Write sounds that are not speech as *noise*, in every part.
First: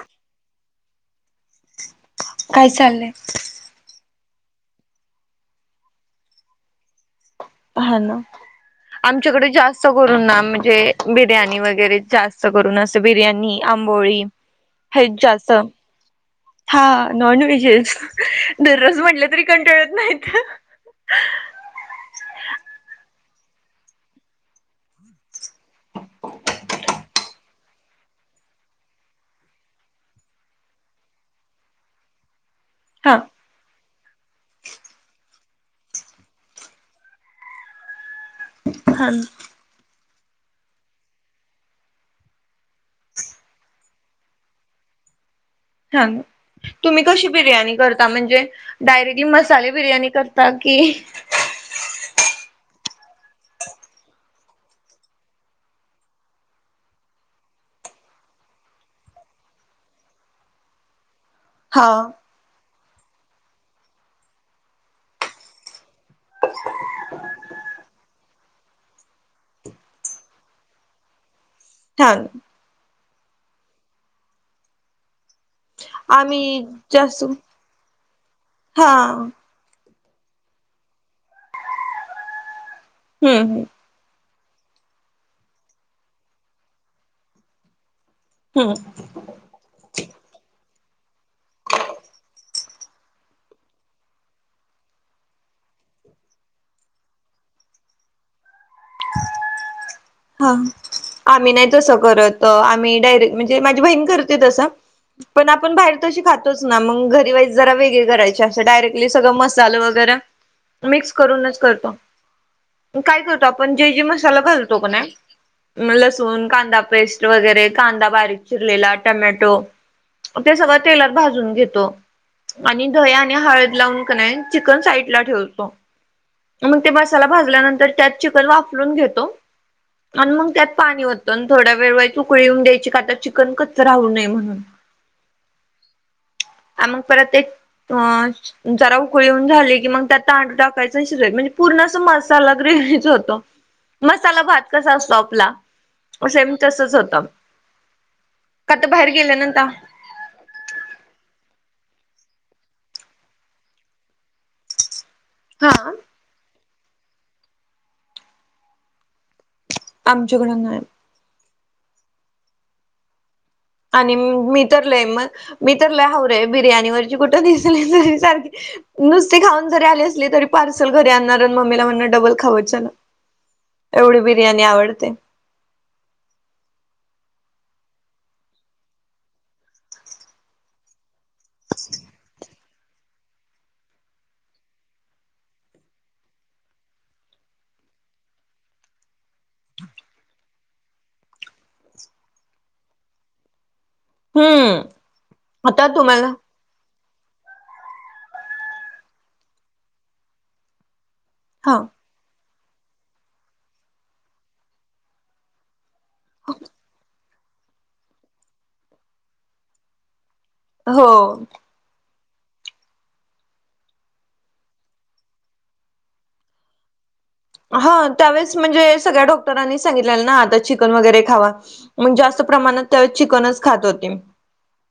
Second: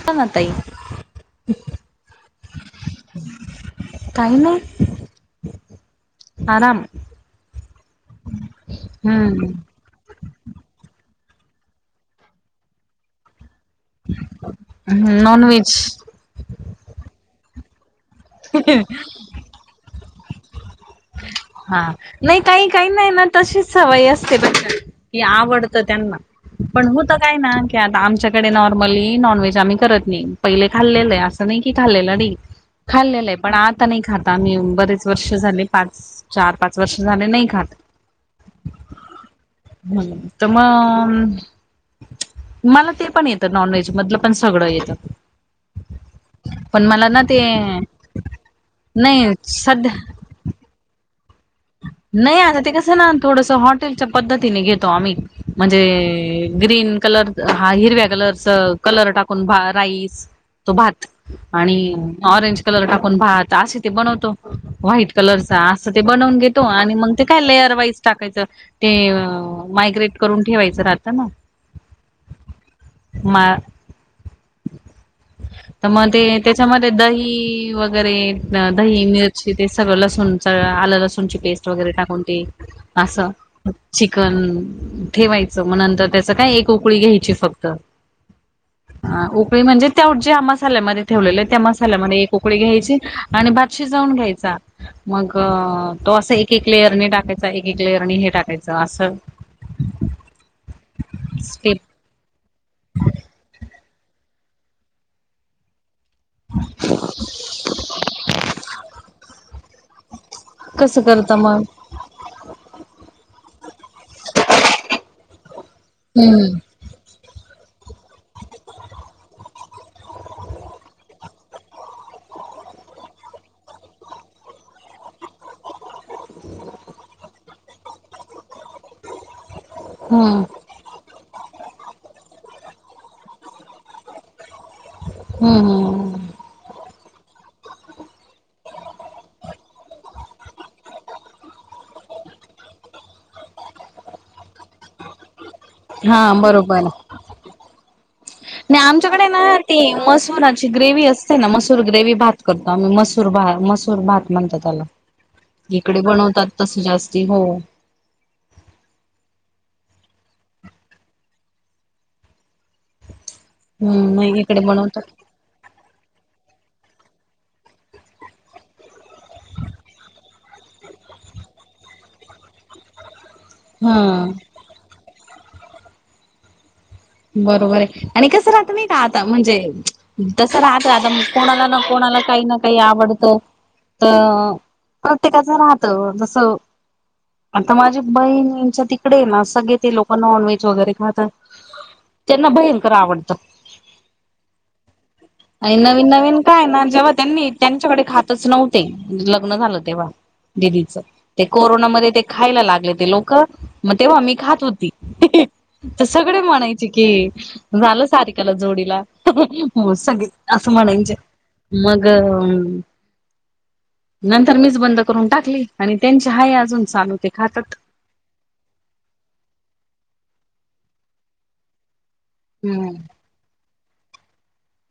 बोला ना ताई. काय चाललंय? काही ना आराम. ह ना आमच्याकडे हम्म जास्त अस करून ना म्हणजे बिर्याणी वगैरे जास्त करून असं बिर्याणी आंबोळी हे नॉन जास्त अस व्हेज. हा नॉन व्हेज च दररोज म्हटलं तरी कंटाळत नाहीत. हा नाही काही काही नाही ना तशीच सवय असते की आवडतं त्यांना. पण होत काय ना की आता आमच्याकडे नॉर्मली नॉनव्हेज आम्ही करत नाही. पहिले खाल्लेलं आहे असं नाही की खाल्लेलं नाही. हा खाल्लेलं आहे पण आता नाही खाताआम्ही बरेच वर्ष झाले पाच चार पाच वर्ष झाले नाही खात. हा ना. ह तर मग. मला ते पण येतं नॉन व्हेज मधलं पण सगळं येतं सांगा पण तुम्ही मला ना कशी ते बिर्याणी करता म्हणजे डायरेक्टली नाही मसाले सध्या बिर्याणी कर काकी नाही आता ते कसं ना थोडस हॉटेलच्या पद्धतीने घेतो आम्ही म्हणजे ग्रीन कलर हा हिरव्या कलरचा कलर टाकून राईस तो भात आणि हा ऑरेंज कलर टाकून भात असे ते बनवतो व्हाईट कलर अस ते बनवून घेतो. आणि मग ते काय लेअर वाईज टाकायचंअसत ते मायग्रेट करून ठेवायचं राहत ना. हा मा तर मग ते आम्ही त्याच्यामध्ये जास्त दही वगैरे हा दही मिरची तिथे सगळं लसूणचं आलं लसूणची पेस्ट वगैरे टाकून ते असं हम्म हम्म चिकन ठेवायचं मग नंतर त्याचं काय एक उकळी घ्यायची फक्त हम्म ह उकळी म्हणजे त्या ज्या मसाल्यामध्ये ठेवलेले त्या मसाल्यामध्ये एक उकळी घ्यायची आणि भात शिजवून घ्यायचा मग तो असं एक एक लेअरने टाकायचा एक एक लेअरने हे टाकायचं असं *inaudible* हा आम्ही नाही तसं स्टेप करत आम्ही डायरेक्ट म्हणजे माझी बहीण करते तसं पण आपण बाहेर तशी खात तोच ना मग घरी वाईस जरा वेगळी करायची असं डायरेक्टली सगळ मसाला वगैरा कसं मिक्स करता करूनच मग करतो काय करतो आपण जे जे मसाला घालतो क नाही लसूण हम्म कांदा पेस्ट वगैरे कांदा बारीक चिरलेला टमॅटो ते सगळं तेलात भाजून घेतो आणि दही आणि हळद लावून का नाही चिकन साईडला ठेवतो मग ते मसाला भाजल्यानंतर. त्यात चिकन वाफलून घेतो. अण हम्म मग त्यात पाणी ओतो. आणि थोड्या वेळ वईस उकळी येऊन द्यायची. का त चिकन कच्च राहू नये म्हणून. हम्म हम्म. आ मग परत एक अ जरा उकळी येऊन झाली की, मग त्यात तांदूळ टाकायचं. अण शिजवायचं. म्हणजे पूर्ण असं मसाला ग्रेव्हीचं होतो. मसाला भात कसा असतो आपला. हा सेम बरोबर. तसच होत. का नाही तर बाहेर आमच्याकडे ना, गेल्यानंतर ते मसुराची ग्रेव्ही अस कसय ना. मसूर ग्रेवी भात करतो आम्ही. मसूर भा मसूर भात म्हणता त्याला. हा इकडे बनवतात. तसे जास्ती. हो. आमच्याकड नाय. हम्म आणि नाही इकडे मी तर लय, बनवतात म मी तर लय हावरय बिर्याणी वरची. कुठं दिसेल तरी सारखी नुसती खाऊन जरी आले असली. तरी पार्सल घरी आणणार. आणि मम्मीला म्हणणार डबल खाऊया चला. हा एवढी बिर्याणी आवडते. बरोबरे. आणि कसं राहत नाही का आता. म्हणजे तस राहतं. आता कोणाला ना कोणाला. काही ना काही आवडतं. त. प्रत्येकाचं राहत तस. आता माझी बहिणीच्या तिकडेय ना. सगळे ते लोक नॉन व्हेज वगैरे खातात. त्यांना भयंकर आवडतं. हम्म. आणि आता नवीन तुम्हाला नवीन काये ना. जेव्हा त्यांनी. त्यांच्याकडे खातच नव्हते. लग्न झालं तेव्हा. दिदीचं. ते हा कोरोनामध्ये ते खायला लागले. ते लोक. म तेव्हा मी खात होती. त सगळे म्हणायचे की, झालं सारिकाला जोडीला. हो सगळे असं हो म्हणायचे. मग नंतर मीच बंद करून टाकली. आणि त्यांच्या हाये अजून चालू ते खातात. हा. त्यावेळेस म्हणजे, सगळ्या डॉक्टरांनी सांगितलेलं ना. आता चिकन वगैरे खावा. म जास्त प्रमाणात त्यावेळी चिकनच खात होते.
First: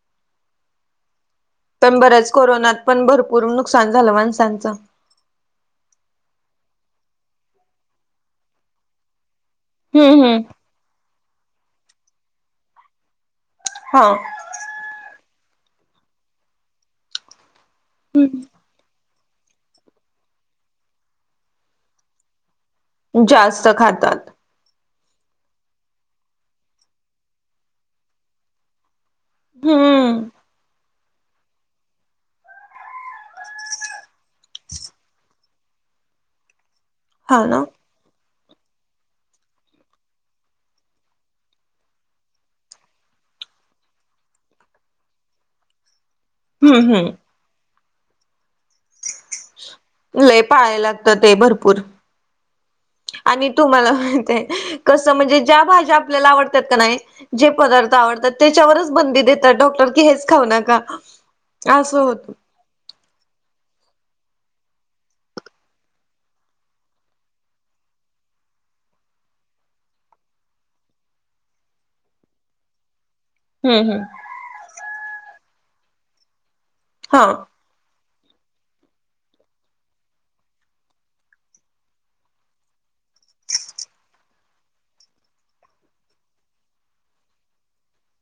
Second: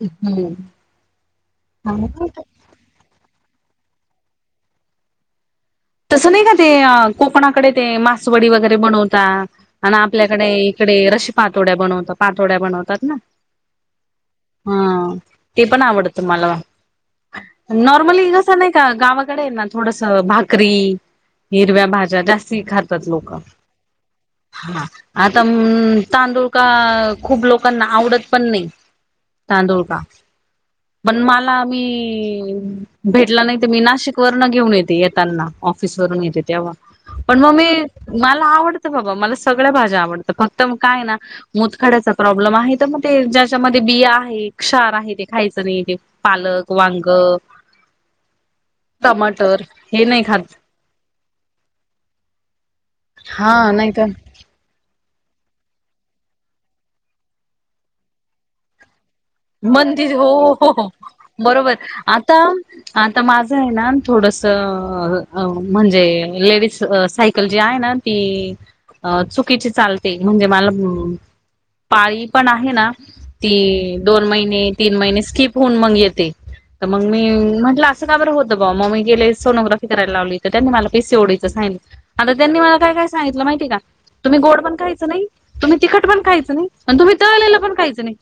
अं हं *unintelligible* पण बऱ्याच कोरोनात पण भरपूर नुकसान झालं. माणसांचं. तसं नाही का? ते, कोकणाकडे ते, मासवडी वगैरे बनवता. आणि हम्म हम्म आपल्याकडे इकडे रशी पातोड्या बनवता. पातोड्या बनवतात ना. हो. हं ते पण आवडत मला. नॉर्मली तस नाही. गावाकडेय ना. थोडस भाकरी. हिरव्या भाज्या जास्ती खात त्यात लोक. जास्त खातात हा. आता अम्म तांदूळका खूप लोकांना, आवडत पण नाही. तांदूळ का. हम्म पण मला मी भेटला नाही त. मी नाशिक वर्ण घेऊन येते. येताना. ऑफिस वरून येते तेव्हा. पण हा मग ना मी मला आवडतं बाबा. मला सगळ्या भाज्या आवडतं. फक्त म काय ना. मतखाड्याचा प्रॉब्लेम आहे त. म ते ज्याच्यामध्ये बिया आहे. क्षार आहे. ते खायचं नाही ते. पालक, हम्म वांग, हम्म टमाटर. हे नाही लय खात पाळाय लागत ते भरपूर. आणि हा नाही तुम्हाला तर माहिते कस म्हणजे, ज्या भाज्या आपल्याला आवडतात का नाही. जे पदार्थ आवडतात. त्याच्यावरच बंदी दे बंदी. हो बरोबर. असं होत आता आता माझंय ना. थोडस म्हणजे लेडीज सायकल जी आहे ना. ती अ चुकीची चालते. म्हणजे मला पाळी पण आहे ना. ती हम्म हम्म दोन महिने. तीन महिने. स्किप होऊन मग येते. त मग हा मी म्हटलं अस काबरं होतं बा. म मी गेले सोनोग्राफी करायला लावली. त त्यांनी मला पेसेओडीच सांगि आता त्यांनी मला काय काय सांगितलं माहिती का तुम्ही गोड पण खायचं नाही तुम्ही तिखट पण खायचं नाही आणि तुम्ही तळलेलं पण खायं नाही.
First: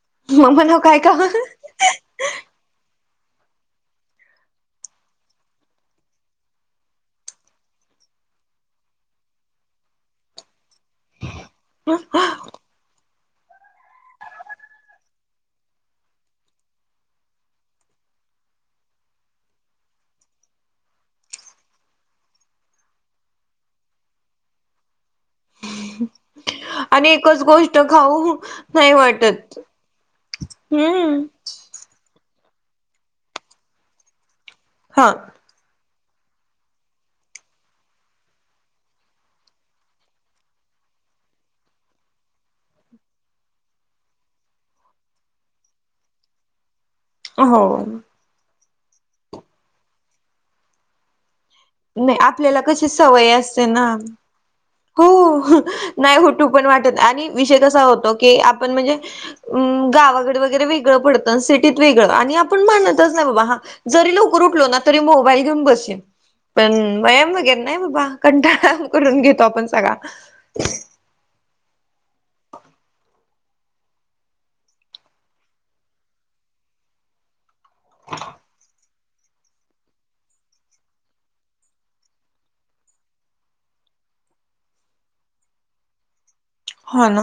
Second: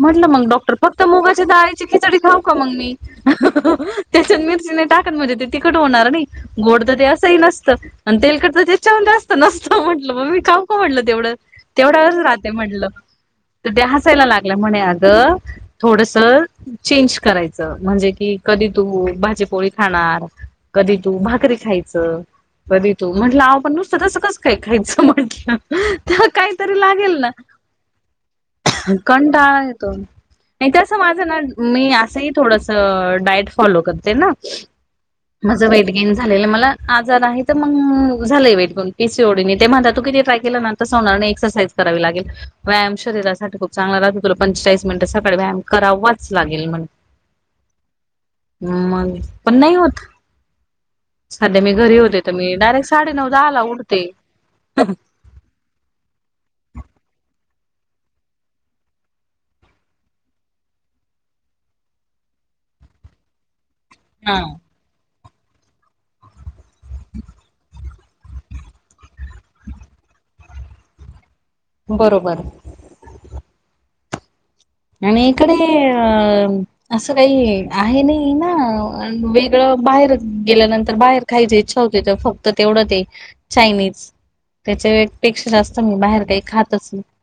म्हटलं मग डॉक्टर म्हणाव काय फक्त का मुगाच्या डळीची खिचडी खाऊ का मग मी. त्याच्यात मिरची नाही टाकत म्हणजे ते तिखट होणार नाही. गोड तर ते असंही नसतं आणि तेलकडच ते छन जास्त नसतं म्हटलं मग मी खऊ. म्हणलं तेवढं तेवढ्यावरच राहते म्हणलं तर त्या हसायला लागल्या म्हणे अग. थोडस चेंज करायचं म्हणजे की कधी तू भाजीपोळी खाणार कधी तू भाकरी खायच. कध तू म्हटलं ह पण नुसतं तसं काच काय खायचं म्हंटलं. ते काहीतरी आणि लागेल ना. एकच गोष्ट खाऊ नाही वाटत येतो त्यास माझ हम्म ना मी असंही थोडस डायट फॉलो करते ना. हां. माझं वेट गेन झालेलं मला आजार आहे तर मग झालंय वेट गेन पीसी ओडीने ते म्हणता तू किती ट्राय केलं ना तस होणार एक्सरसाईज करावी लागेल व्यायाम शरीरासाठी खूप चांगला. तुला पंचेचाळीस मिनट सकाळी व्यायाम करावाच लागेल म्हण. हो. मग पण नाही होत. सध्या मी घरी नाही होते तर मी आपल्याला कशी डायरेक्ट साडे सवय नऊदा आला असते ना उटते. हो नाही उटू पण वाटत आणि विषय कसा होतो की आपण म्हणजे. अम गावाकडे वगैरे वेगळं पडतं सिटीत वेगळं आणि आपण मानतच नाही बाबा हा. जरी हा लवकर उठलो ना. तरी मोबाईल घेऊन बसे पण व्यायाम वगैरे नाही बाबा कंटाळ करून घेत कवा पण सगा. बरोबर. आणि इकडे अ. असं काही आहे नाही ना वेगळं बाहेर गेल्यानंतर बाहेर. खायची इच्छा होते तर फक्त तेवढंच आहे चायनीज त्याच्या पेक्षा जास्त मी बाहेर काही खात हा ना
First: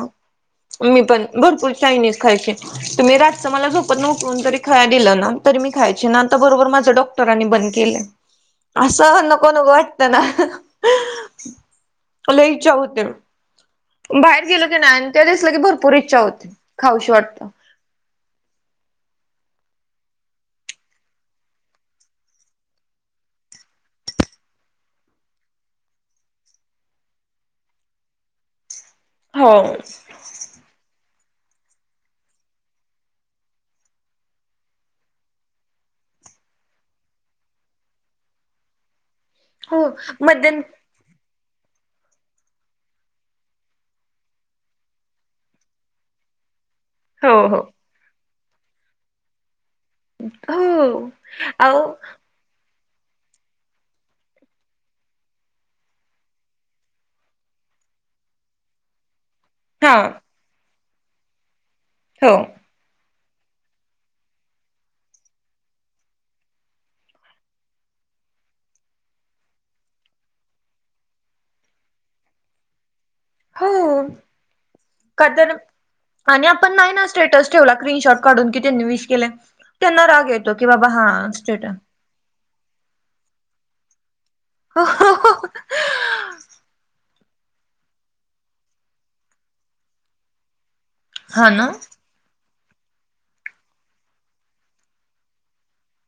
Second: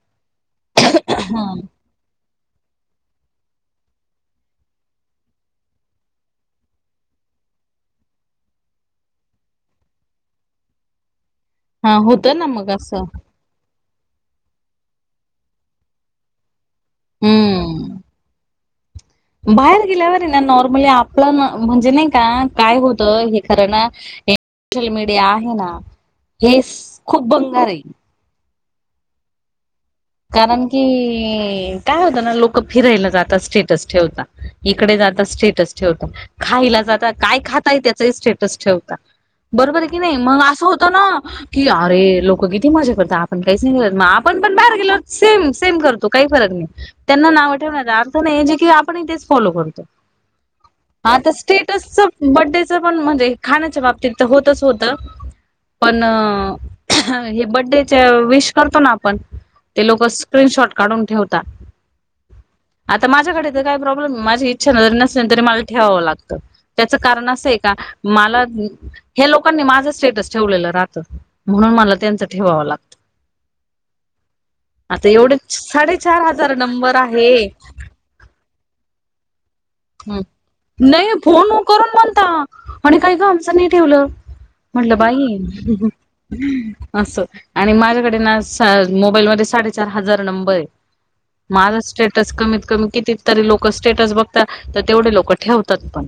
मी पण भरपूर चायनीज खायचे. तुम्ही रातच मला झोपत न उटून तरी खायला दिलं ना तरी मी खायची ना आता बरोबर माझ ड. -रांनी बंद केलं असं नको नको वाटत ना हा होतं ना लय मग इच्छा असं. होते. बाहेर गेल की नाही आणि ते दिसलं की भरपूर इच्छा होते खाऊशी वाटतं. हम. बाहेर गेल्यावर ना नॉर्मली आपलं म्हणजे नाही का काय होतं हे खरं ना सोशल मीडिया आहे ना हे खूप बंगार आहे. हो. कारण की काय होत ना लोक फिरायला जातात स्टेटस ठेवता. इकडे जातात स्टेटस ठेवता खायला जातात काय खाताय त्याचही स्टेटस ठेवता. बरोबर हो आहे की नाही मग मदन असं होतं ना. कि अरे लोक किती मजा करात आपण काहीच नाहीलंत मग आपण पण बाहेर गेलो. सेम सेम करतो काही फरक नाही त्यांना हो नाव हो ठेवणार जे की आपण तेच फॉलो करतो हो. आता अहो स्टेटस बड्डेचं पण म्हणजे खाण्याच्या बाबतीत तर होतच होत. पण हे बड्डेचे विश करतो ना आपण ते हा लोक स्क्रीनशॉट काढून ठेवतात. हो. आता माझ्याकडे तर काही प्रॉब्लेम माझी इच्छा न जरी नसेल तरी मला ठेवावं लागतं. त्याचं कारण असं आहे का मला. ह लोकांनी माझं स्टेटस ठेवलेलं राहतं म्हणून मला त्यांचं ठेवावं लागत हो आता का एवढे तर साडेचार आणि हजार आपण नाही नंबर ना आहे. स्टेटस ठेवला स्क्रीनशॉट काढून कि त्यांनी विश केले ह नाही फोन स्टेटस करून म्हणता आणि काही का आमचं नाही ठेवलं म्हटलं बाई असं आणि माझ्याकडे ना मोबाईल मध्ये साडेचार हजार नंबर आहे हा ना माझ स्टेटस कमीत कमी किती तरी लोक स्टेटस बघ तर तेवढे लोक ठेवतात पण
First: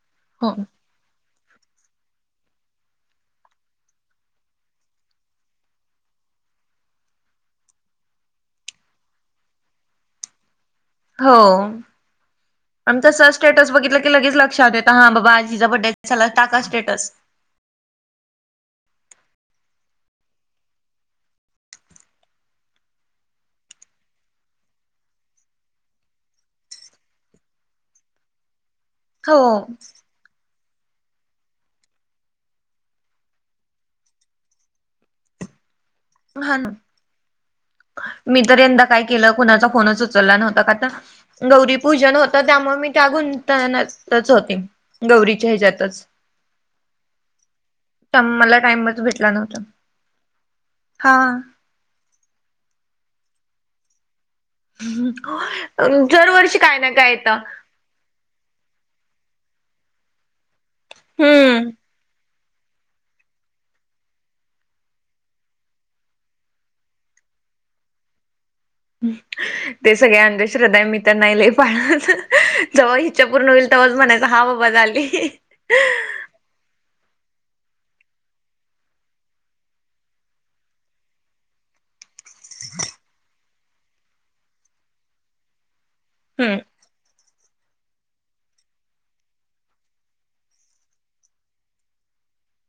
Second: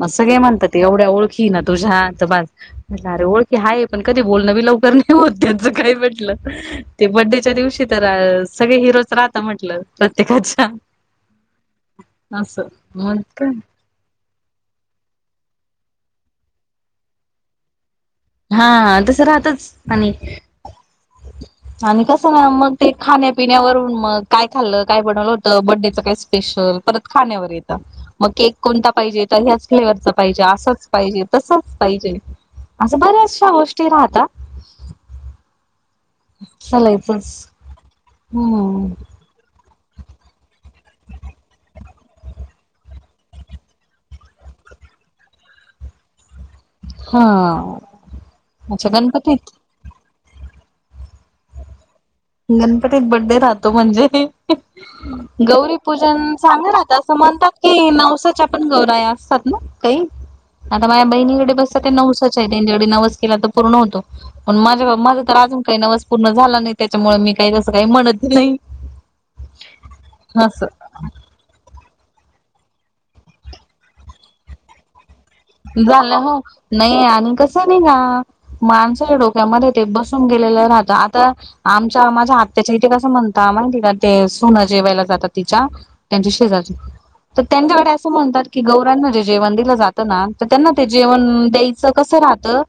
म सग काळे हो म्हणतात ते एवढ्या ओळखी ना तुझ्या बाज म्हट अरे ओळखी हाय पण कधी बोलणं बी लवकर नाही होत त्यांच काय म्हटलं ते बड्डेच्या दिवशी तर सगळे हिरोच राहत म्हटलं प्रत्येकाच्या हो असं आणि तस मग काय स्टेटस बघितलं की लगेच लक्षात येत हां बाबा आजिजा बड््या झाला टा का स्टेटस हा तस राहतच आणि आणि कसं ना मग ते खाण्यापिण्यावरून मग काय खाल्लं काय बनवलं होत बडडेचं काय स्पेशल परत खाण्यावर येत मग के कोणता पाहिजे हो तर ह्याच फ्लेवरच पाहिजे असंच पाहिजे तसंच पाहिजे असं बऱ्याचशा गोष्टी राहतात हा ना चला बस मी तर यंदा काय केलं कुणाचा फोनच उचलला नव्हता का तर गौरीपूजन होतं त्यामुळे मी त्या गुंतणच होती गौरीच्या हच्यातच हा मला अच्छा टाइमच भेटला गणपतीत नव्हता हा गणपतीत बड्डे राहतो म्हणजे गौरीपूजन दरवर्षी चांगलं काय ना राहतं काय असं येतं म्हणतात नवसाच्या पण गौरा असतात ना काही आता माझ्या बहिणीकडे हम्म बसतात ते नवसा ेव नवस केला तर पूर्ण होतो पण माझ माझ तर अजून काही नवस पूर्ण झाला नाही त्याच्यामुळे मी काही तसं काही म्हणत नाही ते सगळ्या असं अंधश्रद्धा मी त्यां नाही ल पाच जव्हा इच्छा पूर्ण होईल तेव्हाच म्हणायच हा बाबा झाली झालं हो नाही आणि कसं नाही का माणसाच्या डोक्यामध्ये ते बसून गेलेलं राहत आता आमच्या माझ्या आत्याच्या इथे कसं म्हणत मा तिला ते सुनं जेवायला जातात तिच्या त्यांच्या हम्म शेजारची तर त्यांच्याकडे असं म्हणतात की गौरां म्हणजे जेवंदीला जातं ना तर त्यांना ते जेवण द्यायचं कसं राहतं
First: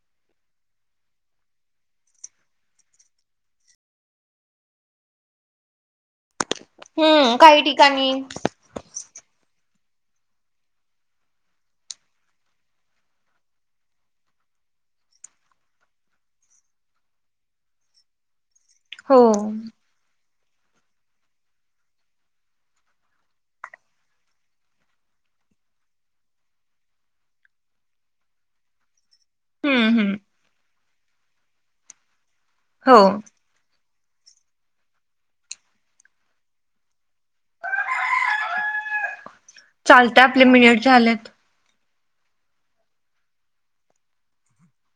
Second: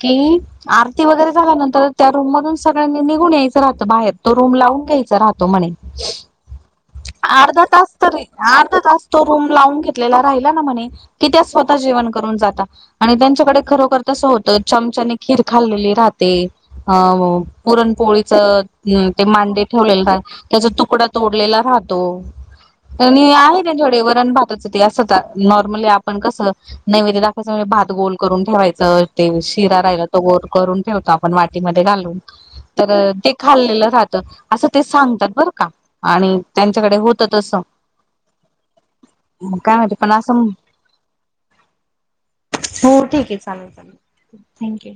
की आरती वगैरे झाल्यानंतर त्या रूम मधून सगळ्यांनी निघून यायचं राहतं बाहेर तो रूम लावून घ्यायचा राहतो म्हणे हम्म अर्ध काही तास ठिकाणी तरी अर्ध तास तो रूम लावून घेतलेला राहिला ना म्हणे की त्या स्वतः जेवण ून जात आणि त्यांच्याकडे खरोखर तस होतं चमचाने खीर खाल्ली राहते अ पुरणपोळीच हो ते मांडे ठेवलेलं त्याचा तुकडा तोडलेला राहतो आणि आहे त्यांच्यावडे वरण भाताचं ते असं नॉर्मली आपण कसं नैवेद्य दाखयचं म्हणजे भात गोल करून ठेवायचं ते शिरा हम्म राहिला हम्म तो गोर करून ठेवतो आपण वाटीमध्ये घालून हो तर खाल्लेलं राहतं असं ते सांगतात बरं का आणि त्यांच्याकडे होत असं पण चालतय असं आपले मिनिट झाल्यात हो ठीक आहे चालेल चालेल थँक्यू